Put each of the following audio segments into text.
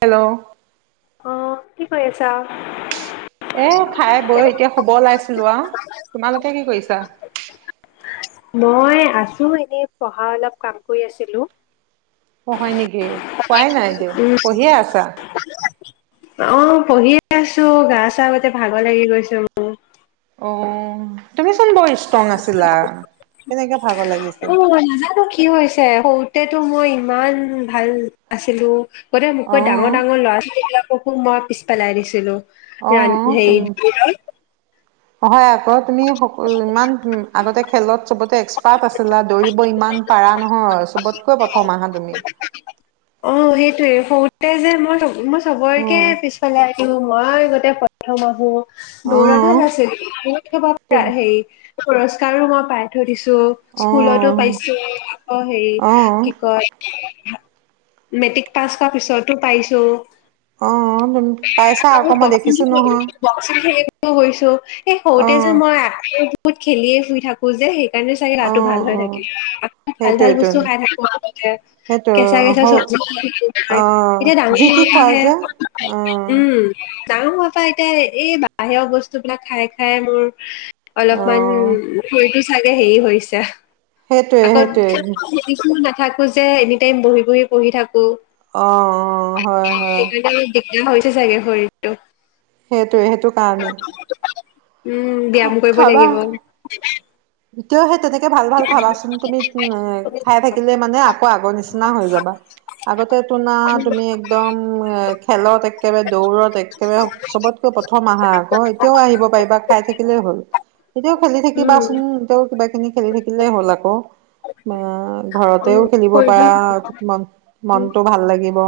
Hello. অ কি কৰি আছা। এ খাই বৈ এতিয়া শুব ওলাইছিলো আ তোমালোকে কি কৰিছা। মই আছোঁ এনেই পঢ়া অলপ কাম কৰি আছিলোঁ। অ হয় নেকি খোৱাই নাই এতিয়া উম পঢ়িয়ে আছা। অ পঢ়িয়ে আছো গা চা ভাগৰ লাগি গৈছো মোৰ। অ। তুমিচোন বৰ ষ্ট্ৰং আছিলা কেনেকে ভাগৰ লাগিছে। সৰুতে মই ইমান ভাল আছিলো। গোটেই অ মোকৈ ডাঙৰ ডাৰ ল'ৰা ছোৱালীবিলাক। বকু মই পিছ পেলাই দিছিলো। অ ইযান তুম সেই। হয়। তুমি সকল ইমান। আগতে খেলত চবতে এক্সপাৰ্ট আছিলা। দৌৰিব ইমান পাৰা নহয় চবতকৈ প্ৰথম আহা তুমি। অ সেইটোয়ে সৰুতে যে মই মই। খবৰকে পিছালাই দিওঁ। মই গোতে প্ৰথম আহো। অ অ দৌৰা ভাল আছে হে। পুৰস্কাৰো মই পাই থৈ দিছো। স্কুলতো পাইছো আকৌ হেৰি অ অ কি কয়। [unintelligible] মেট্ৰিক পাছ হ পিছতো পাইছো। অহ, পাইছা আকৌ মই দেখিছো নহয়। বক্সিং খেলিব গৈছো। এই সৰুতে যে অ মই আ বহুত খেলিয়ে শুই থাকো যে সেই চাগে অ গাটো ভাল হৈ অ থাকে। ভাল ভাল সেইটোৱেইটো বস্তু খাই থাকো আগতে সেইটো - চাগে হ চাগ চব অ এতিয়া যি ডাঙৰত তি খোৱা আহে যে অ উম [unintelligible] ডাঙৰ হোৱাপা এতিয়া এই বাহিৰৰ বস্তুবিলাক খাই খাই মোৰ অ অলপমান- চাগে হেৰি হৈছে। সেইটোৱে আকৌ সেইটোৱে খেল [unintelligible] থাকোঁ যে এনি টাইম বহি বহি পঢ়ি থাকোঁ। অ অ হয় হয়। বেয়া হৈছে চাগে শৰীৰটো। সেইটোৱে সেইটো কাৰণেই। উম খা ব্যায়াম কৰিব লাগিব। খাবা এতিয়াও সেই তেনেকে ভাল ভাল খাবাচোন তুমি খাই থাকিলে মানে আকৌ আগৰ নিচিনা হৈ যাবা। আগতে তোনা তুমি একদম খেলত একেবাৰে দৌৰত একেবাৰে চবতকৈ প্ৰথম আহা আকৌ এতিয়াও আহিব পাৰিবা খাই থাকিলেই হ'ল এতিয়াও খেলি থাকিবাচোন এ তেওঁ কিবা- খিনি খেলি থাকিলে হল আকৌ। আহ ঘৰতেও উম, খেলিব কৰিব পাৰা, লাগিব। মন মনটো ভাল লাগিব।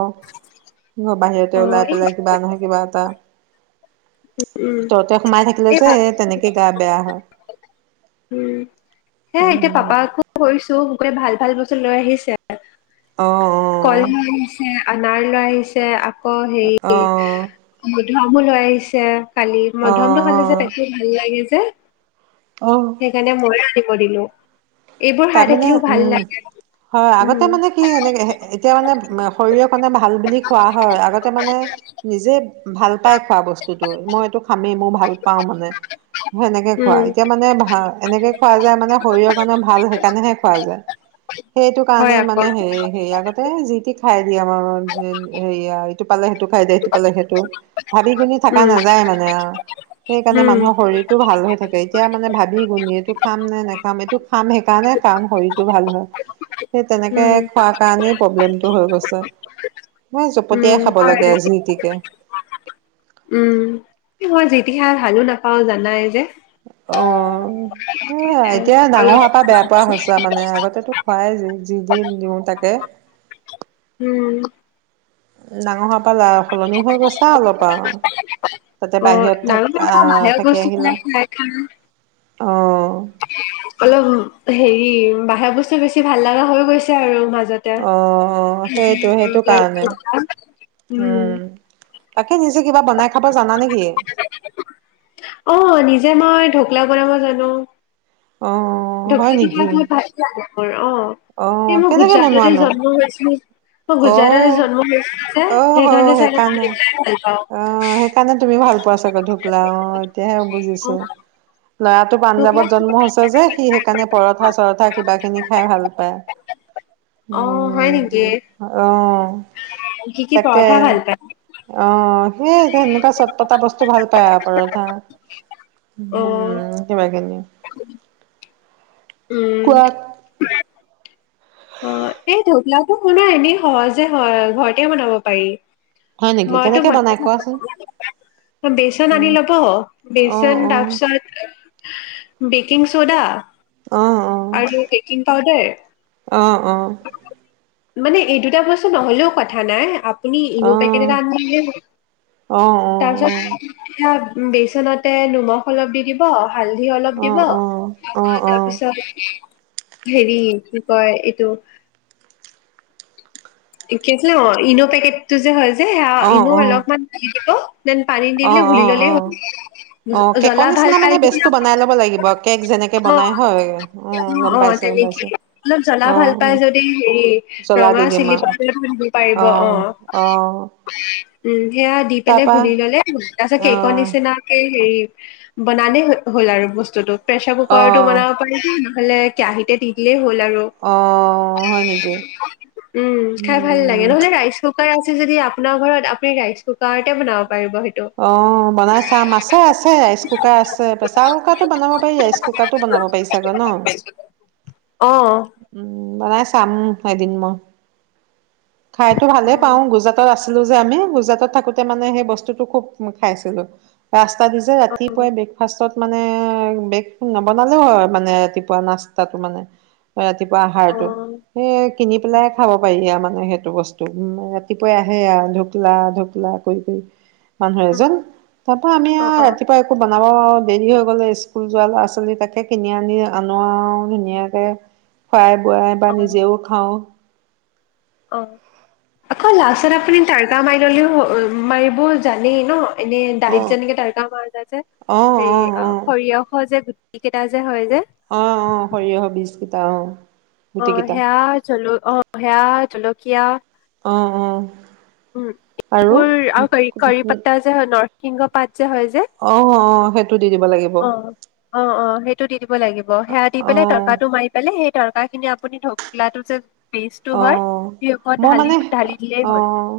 বাহিৰতে অ', ওলাই এই পেলাই কিবা নহয় কিবা এটা উম, ভিতৰতে সোমাই থাকিলে এই তেনেকে গা বেয়া হয় উম, সেয়া এতিয়া উ পাপাকো কৈছো, ভাল ভাল বস্তু লৈ আহিছে। অ কল অ লৈ আহিছে, আনাৰ লৈ আহিছে, কৌ সেই অ', ধ তামোল হৈ আহিছে। কালি মধ্যম টো খালি যে অ', তাকো ভাল লাগে যে, যে [unintelligible] সেইকাৰণে মোৰে আ কৰিলো। তাৰমানানে উম, হয় আগতে উম মানে কি এনেকে, এতিয়া মানে শৰীৰক মানে ভাল বুলি খোৱা হয়। আগতে মানে নিজে, ভাল পাই খোৱা বস্তুতো মইটো খামেই মোৰ ভাল পাও মানে সেনেকে খোৱা উম এতিয়া মানে ভ এনেকে খোৱা যায় মানে শৰীৰৰ কাৰণে ভাল সেকাৰণেহে খোৱা যায় সেইটো কাৰণে হয় মানে আকৌ হে সেই আগতে যি তি সে [unintelligible] পালে সেইটো খাই দিয়ে সেইটো পালে সেইটো ভাবি গুণি থকা উম নাযায় মানে আও সেইকাৰণে উম মানুহৰ শৰীৰতটো ভাল হৈ থাকে এতিয়া মানে ভাবি গুণি এইটো খাম নে নেখাম এইটো খাম সেইকাৰণে কাম শৰীৰটো ভাল হয় সেই তেনেকে উম খোৱাৰ কাৰণেই প্ৰব্লেমটো হৈ গৈছে মই উম জপতিয়াই খাব হয় লাগে আজি উম মই যে তেতিহা ভালো নাপাও জানাই যে অ সেয়া এতিয়া ডাঙৰ অলপ হপা বেয়া পোৱা হৈছে মানে আগতেো খুৱাই যি দি দিওঁ তাকে উম ডাঙৰ হোৱা পা অকল সলনি হৈ গৈছা অলপ আও তাতে অ বাহিৰত ডাঙৰ থ মানুহ আহ বাহিৰৰ থাকি বস্তু আহিলা খাই খাই খাই অ উফ অলপ হেৰি বাহেঅ বস্তু বেছি ভাল লগা হৈ গৈছে আৰু মাজ অ সেইটো সেইটো কাৰণে উম সেই নিজে কিবা বনাই খাব জানা নেকি পোলাও বনাব জানো অ হয় ঢকলাটো তোমাৰ নেকি বহুত ভাল লাগে হয় অ অ এই মোৰ কেনেকে গুজৰাটতে বনোৱানো জন্ম হৈছিলো মই অ গুজৰাটত জন্ম হৈ আছে অ হ সেইকাৰণে চাগে গম পাওঁ অ সেইকাৰণে তুমি ভাল পোৱা চাগে ঢুকলা অ এতিয়াহে অ বুজিছো ল'ৰাটো ঢকলা পাঞ্জাৱত জন্ম হৈছে যে সি সেইকাৰণে পৰঠা চৰঠা কিবা কিনি খাই ভাল পায় অ হয় নেকি উম অ অ কি কি তাকে পৰঠা ভাল পায় অহ এই তেনেকোৱা চট পতা বস্তু ভাল পায় আও পৰঠা উম কিবা কিব উ উম কোৱা অ এই ধকলাটো শুনা এনেই সহজে ঘৰতে বনাব পাৰি হয় নেকি মইতো কেনেকে বনাই কোৱাচোন থাকোঁ বেচন আনি উম লব অ বেচন তাৰপিছত বেকিং ছ'ডা অ অ আৰু বেকিং পাউদাৰ অঁ অঁ মানে এই দুটা বস্তু নহ'লেও কথা নাই আপুনি অ ই'ন' পেকেট এটা আনিলে হল অ অ তাৰপিচত সেয়া বেচনতে নিমখ অলপ দি দিব হালধি অলপ অ অ অ দিব অ তাৰপিছত হেৰি কয় এইটো কি আছিলে অ ইন' পেকেটটো যে হয় যে সেয়া অ অ অ অ ই'ন' অলপমান দি দিব দেন পানী দি অ পেলাই অ ঘুলি অ ল'লেই হ'ল অ কেকৰ জ্বলা ভাল নিচিনা পাই মানে যদি বেচটো বনাই লব লাগিব কেক যেনেকে আকৌ বনাই হয় উম গম অ পাইছো গম তেনেকে পাইছো অলপ জ্বলা অ ভাল পাই অ যদি হেৰি জ্বলা ৰঙা দি দিম চিলি আৰু পাইডাৰ দিব পাৰিব অ অ উম সেয়া দি পেলাই তাৰপা ঘুলি ললে তাৰ পিছত কেকৰ অ নিচিনাকে হেৰি বনালেই হ'ল আৰু বস্তুতটো প্ৰেছাৰ কুকাৰটো অহ বনাব পাৰি বানলে নহ'লে কেয়াহিতে দি দিলে [unintelligible] অ' হয় নেকি উম খাই ভাল লাগে উম। নহলে ৰাইচ কুকাৰ আছে যদি আপোনাৰ ঘৰত আপুনি ৰাইচ কুকাৰতে বনাব। পাৰিব সেইটো অ' বনাই চাম মাছে আছে ৰাইচ কুকাৰ আছে প্ৰেছাৰ কুকাৰটো বনাব পাৰি ৰাইচ কুকাৰটো বনাব পাৰি চাগৈ ন। অ উম। বনাই চাম এদিন মই। খাইতো ভালে উম পাও গুজৰাটত আছে। আলু যে আমি গুজৰাটত থাকোতে মানে সেই বস্তুটো খুব খাইছিলো ৰাস্ত। পাদু যে অ ৰাতিপুৱাই ব্ৰেকফাষ্টত। মানে বেকটো নবনালেও হয় মানে ৰাতিপুৱা নাস্তাটো মানে ৰাত। ৰাতিপুৱা অ আহাৰতো সেই কিনি পেলাইহে খাব পাৰি আম। নাই হেড। টো বস্তু ৰাতিপুৱাই আহে আৰু ঢোকলা ঢোকলা কৰি কৰি [unintelligible] মানুহ উম এজন তাপা আমি অ আৰু অ ৰাতিপুৱা একো বান। অলপ দেৰি হৈ গ'লে স্কুল যোৱা ল'ৰা ছোৱালী তাকে কিনি আনি আনো আৰু ধুনীয়াকে খুৱাই বো। খোৱাই বা নিজেও অ খাওঁ। অ' আকৌ লাষ্ট এটা আপুনি তাৰকা মাৰি ললেও মাৰিবও জানেই ন। এনে দালিত অ যেনেকে তাৰকা মাৰ যায় যে হেৰি অ' সৰিয়হ যে গু। টি কেইটা যে হয় যে। অ' অ' সৰিয়হ বীজকিতা অ'। অ' গুটিকেইটা হেয়া জল। অ' সেয়া জলকীয়া। অ' অ'। উম আৰু এইবোৰ আৰু কৰি কৰি পাত্তা যে নৰ। সিংহ পাত। যে হয় যে। অ', অ', সেইটো দি দিব লাগিব অ' অ' অ' সেইটো দি দিব লাগিব সেয়া দি পেলাই অ', তৰ্কাটো মাৰি পেলাই সেই ত। কা খিনি আপুনি ঢকলাটো যে। পেষ্টটো হয় অ' সেই ওপৰত মই ঢালি মানে ঢালি দিলেই হ'ল অ'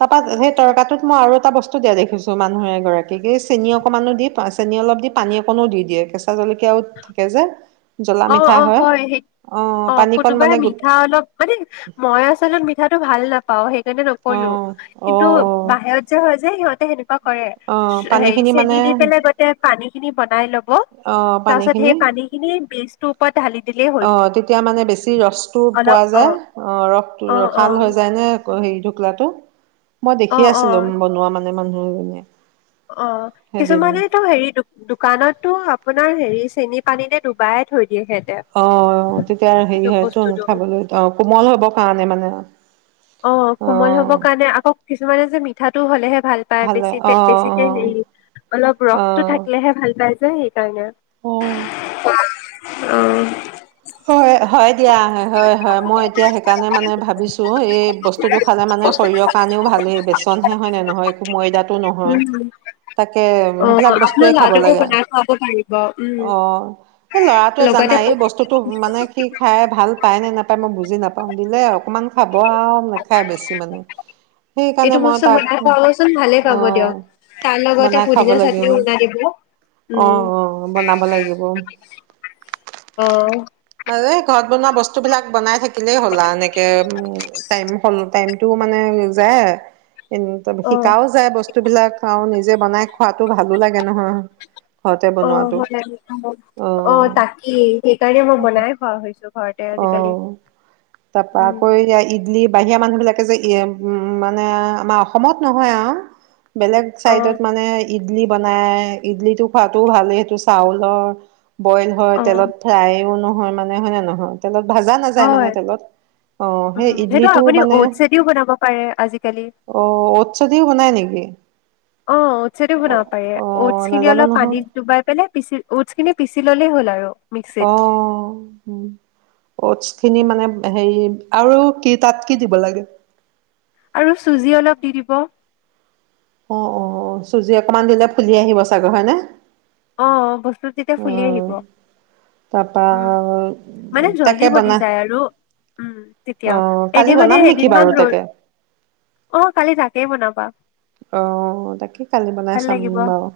তাৰপা সেই উম, তৰ্কাটোত মই আৰু এটা বস্তু- টো দিয়া দেখিছো মানুহ এগৰাকীক এই চেনি অকনমানো দি চেনি অলপ দি পানী অকনো দি দিয়ে কেঁচা জলকীয়াও থাকে যে। জ্বলা অ' মিঠা অ' হয় সেই অ' পানীকণ কোনোবাই মানে গোট মিঠা অলপ মানে মই আচলত মিঠাটো। ভাল নাপাও সেই। তেনে নকৰিলো। অ', কিন্তু অ', অ', বাহিৰত যে হয় যে সিহঁত তে সেইটোত কৰে অ', হেৰি পানীখিনি চেনি মানে দি পেলাই গোটেই পানী খিনি বন- বনাই ল'ব অ', তাৰ পাছত পানীখিনি সেই পানী খিনিত বীজ তোপত অ তেতিয়া মানে বেছি ৰসটো পোৱা অলপ অ যায় অ ৰসটো অ অ ৰশাল হৈ যায় নে হেৰি টুকলাটো মই অ দেখি অ আছিলো বনোৱা মানে মানুহ এজনিয়ে অ কিছুমানে তো হেৰি দোকানটো আপোনাৰ হেৰি চেনি পানী ডুবাই থৈ দিয়ে সিহঁতে অ তেতিয়া হেৰি হয়তোন বস্তুটো খাবলৈ অ কোমল হব কাৰণে মানে অ কোমল হবৰ কাৰণে আকৌ কিছুমানে যে মিঠাটো হ'লেহে ভাল পায় ভালে বেছি অ বেছিকে হেৰি অলপ অ অ ৰসতটো থাকিলেহে ভাল পায় ন অ [unintelligible] তানে আহ হয় হয় এতিয়াহে হয় হয় মই এতিয়া সেইকাৰণে মানে ভাবিছো এই বস্তুটো খালে মানে শৰীৰৰ কাৰণেও ভালেই বেচনহে হয় নে নহয় একো ময়দাতটো নহয় উম তাকে অ সেইবিলাক আপোনাৰ বস্তুৱয়ে খাব ল'ৰাটোকো লাগে বনাই খুৱাব পাৰিব উম অ এই ল'ৰাটোৱে লগতে জানাই এই বস্তু বস্তুো মানে সি খাই ভাল পায় নে নাপায় মই বুজি নাপাওঁ দিলে অকমান খাব আৰু নাখায় বেছি মানে সেইকাৰণে এইটো মই বস্তু তাক বনাই খুৱাবচোন ভালে অ পাব দিয়ক তাৰ লগতে বনাই খুৱাব পুদিনা লাগিব চাটনিও বনাই দিব উম আহ আহ বনাব লাগিব অ এ ঘৰত বনোৱা বস্তু বিলাক বনাই থাকিলেই হ'লা এনেকে উ টাইম হ'ল টাইমতটোও মানে যায় ত অ শিকাও যায় বস্তু বস্তুবিলাক আৰু নিজে বনাই খোৱাতো ভালো লাগে নহয় ঘৰতে অ বনোৱাটো হয় অ তাকেই সেইকাৰণে মই বনাই খোৱা হৈছো ঘৰতে অ আজিকালি তাৰ পৰা উম আকৌ এতিয়া ইডলি বাহিৰা মানুহ বিলাক তাকে যে ই উম মানে আমাৰ অসমত নহয় আহ বেলেগ অ চাইডত মানে ই ইডলি বনাই ইডলিটো খোৱাত টোও ভাল সেইটো চাউলৰ বইল অ তেলত ফ্ৰাইও নহয় হয় মানে হয় নহয় তেলত ভাজা নাযায় মানে হয় তেলত আহ সেই উম সেইটো ইডলিটো আপুনি মানে ঔটছেদিও বনাব পাৰে আজিকালি অ ঔট চদিও বনাই নেকি অ টছেটো অ বনাব পাৰ অ উট খিনি নাজানো অলপ নহয় পানী ডুবাই পেলিই উডচ খিন পানী [unintelligible] ললেই হ'ল আৰু মিক্সিত অ অটছ খিনি উম মানে হেৰি আৰু কি তাত কি দিব লাগে আৰু চুজি অলপ দি দিব অ অ চুজি অকমান দিলে ফুলি আহিব চাগৈ হয়নে অ বস্তু তেতিয়া ফুলি আহিব অ', তাৰপা উম মানে জলদি তাকে বনি বনা যায় আৰু উম তেতিয়া অ', এনে কালি মানে বনাম নেকি এদিনমান বাৰু ৰ তাকে? অ কালি তাকেই বনাবা আহ তাকেই কালি বনাই ভাল চাম লাগিব বাৰু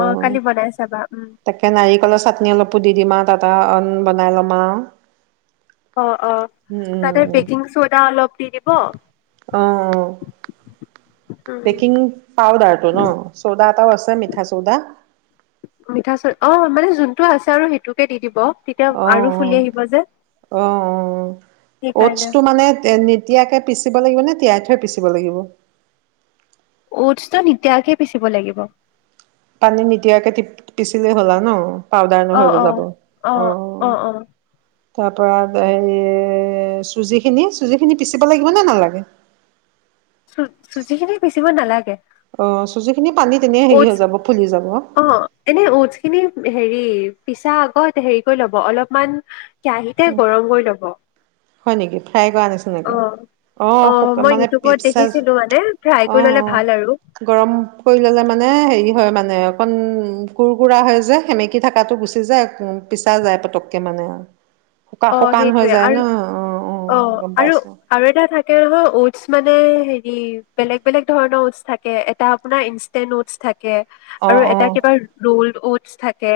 অ কালি বনাই চাবা উম তাকে নাৰিকলৰ চাটনি অলপো দি দিম আৰু টা অ বনাই ল'মা অঁ, অঁ তাতে বেকিং চ'ডা অলপ দি দ অঁ, অঁ উম বেকিং পাৱ দাৰটো ন চৌদা আটাওছ মিঠা চৌদা মিঠা চল অ মানে যোনটো আছে আৰু সেইটোকে দি দিব তেতিয়া আৰু ফুলি অঁ, আহিব যে অঁ সেইকাৰণে টছটো মানে নিতিয়াকে পিচিব লাগিবনে তিয়াই থৈ পিচিব লাগিব পি লাগিব পানী মিদিয়াকে পিচিলে হ'লা ন পাউদাৰ ন অ হৈ গ অ যাব অ অ অঁ অ তাৰ পৰা হেৰি চুজি খিনি চুজি খিনি পিচিব লাগিব নে নালাগে চুজিখিনি চ নালাগে আহ চুজি খিনি পানী তেনে হেৰি অটছ হৈ যাব ফুলি যাব অ এনে অটছ খিনি হেৰি পিছা আগত হেৰি কৰি ল'ব অলপমান কেৰাহীতে গৰম কৰি লব। হয় নেকি? ফ্ৰাই কৰা আনিছো অ নেকি? অ' শুকান মই মানে ইউটিউবত পিচ চাইজ দেখিছিলো মানে ফ্ৰাই অ, কৰি ললে ভাল আৰু অ' গৰম কৰি ল'লে মানে হেৰি হয় মানে। অকণ কুৰ কুৰা হয় যে সেমেকি থাকাটো গুচি যায় পিছা যায় পতককে মানে আৰু। শুকা অ শুকান হৈ সেইটোৱে যায় ন'। আৰু অ' গম আৰু পাইছো আৰু এটা থাকে নহয়, উটছ মানে এই হেৰি বেলেগ বেলেগ ধৰণৰ উটছ থাকে এটা আপোনাৰ ইনষ্টেন্ট উটছ থাকে। অ আৰু অ এটা কিবা ৰোল উটছ থাক থাকে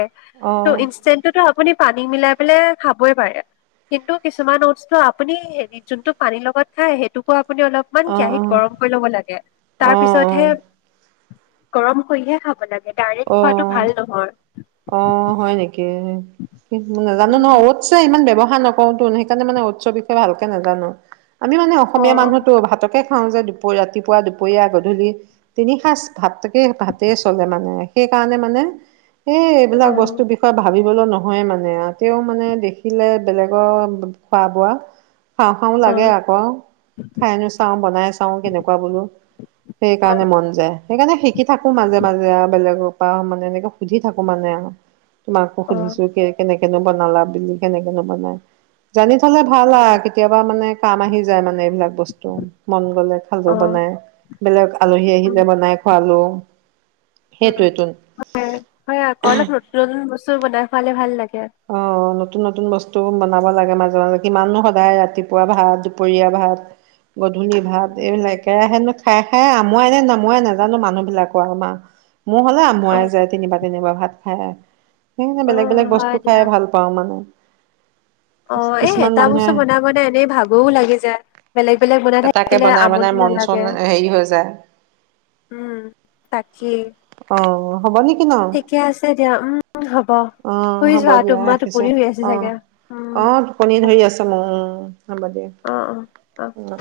অ অ অ টো ইনষ্টেণ্ট টো আপুনি পানী মিলাই পেলাই খাবই পাৰে কিন্তু কিছুমান উটছ ত' আপুনি হেৰি যোনতটো পানী লগত খাই সেইটোকো আপুনি অলপমান কেৰাহিত গৰম কৰি ল'ব লাগে অ তাৰপিছতহে গৰম কৰিহে খাব লাগে। ডাইৰেক্ট অ, খোৱাটো ভাল নহয়। অ, হয় নেকি কি নাজানো উম, নহয়। উটচ ইমান ব্যৱহাৰ ৰ নকওতোন সেইকাৰণে মানে উটচৰ বিষয়ে ভালকে নাজানো। আমি মানে অসমীয়া অ', মানুহতো ভাতকে খাওঁ যে দুপৰীয়াত ৰাতিপুৱা দুপৰীয়া গধূলি তিনি সাঁজ ভাতকে, ভাতে চলে মানে। সেই কাৰণে মানে এ এইবিলাক অ', বস্তুৰ বিষয়ে ভাবি নহয় মানে আতিয়াও মানে দেখিলে বেলেগৰ খোৱা বোৱা খাওঁ খাওঁ লাগে অ', আকৌ খাই নোচাওঁ বনাই চাওঁ কেনেকুৱা বোলো সেইকাৰণে অ', মন যায় সেইকাৰণে শিকি থাকোঁ মাজে মাজে আৰু। বেলেগৰ পাওঁ মানে এনেকা সুধি থাকো মানে তোমাকো অ', সুধিছো কে কেনেকে কেনো বনালা বিলি কেনেকেনো বনাই জানি থলে ভাল আৰু কেতিয়াবা মানে কাম আহি যায় মানে এইবিলাক বস্তু মন গলে খালো অ', বনাই বেলেগ আলহী উম, আহিলে বনাই খোৱালো [inaudible] উম, সেইটোৱে হয় হয় আকৌ অলপ নতুন নতুন বস্তু চু বনাই খুৱালে ভাল লাগে। অ নতুন নতুন বস্তু বনা বলাগে [unintelligible] মাজে মাজে কিমানু সদায় ৰাতিপুৱা ভাত দুপৰীয়া ভাত গ ধূলি ভাত উম, এইবিলাক একেৰাহেনো খাই খাই আমুৱাই নে নামোৱাই নাজানো মানুহ বিলাকৰ আমাৰ মোৰ হ'লে আমুৱাই অ', যায় তিনিবা তিনিবাৰ ভাত খাই। সেইহে বেলেগ বেলেগ অ', বস্তু হয় দিয়া। খাই ভাল পাওঁ মানে [inaudible] অ কিছুমান এটা মানুহে বস্তু বনাই বনাই এনেই ভাগৰও লাগি যায় বেলেগ বেলেগ বনাই এ তাকে থাকিলে বনাই বনাই আমনি মন চন নালাগে। হেৰি হৈ যায় ই অ হ'ব [unintelligible] [unintelligible] উম, হ'ব অ শুই হ'ব যোৱা দিয়া তোমাৰ ৰাখিছো টোপনি হৈ আছে অ চাগে উম, অ টোপনি হ'ব ধৰি আছে মোৰ উম হ'ব দিয়া অ', অ', অ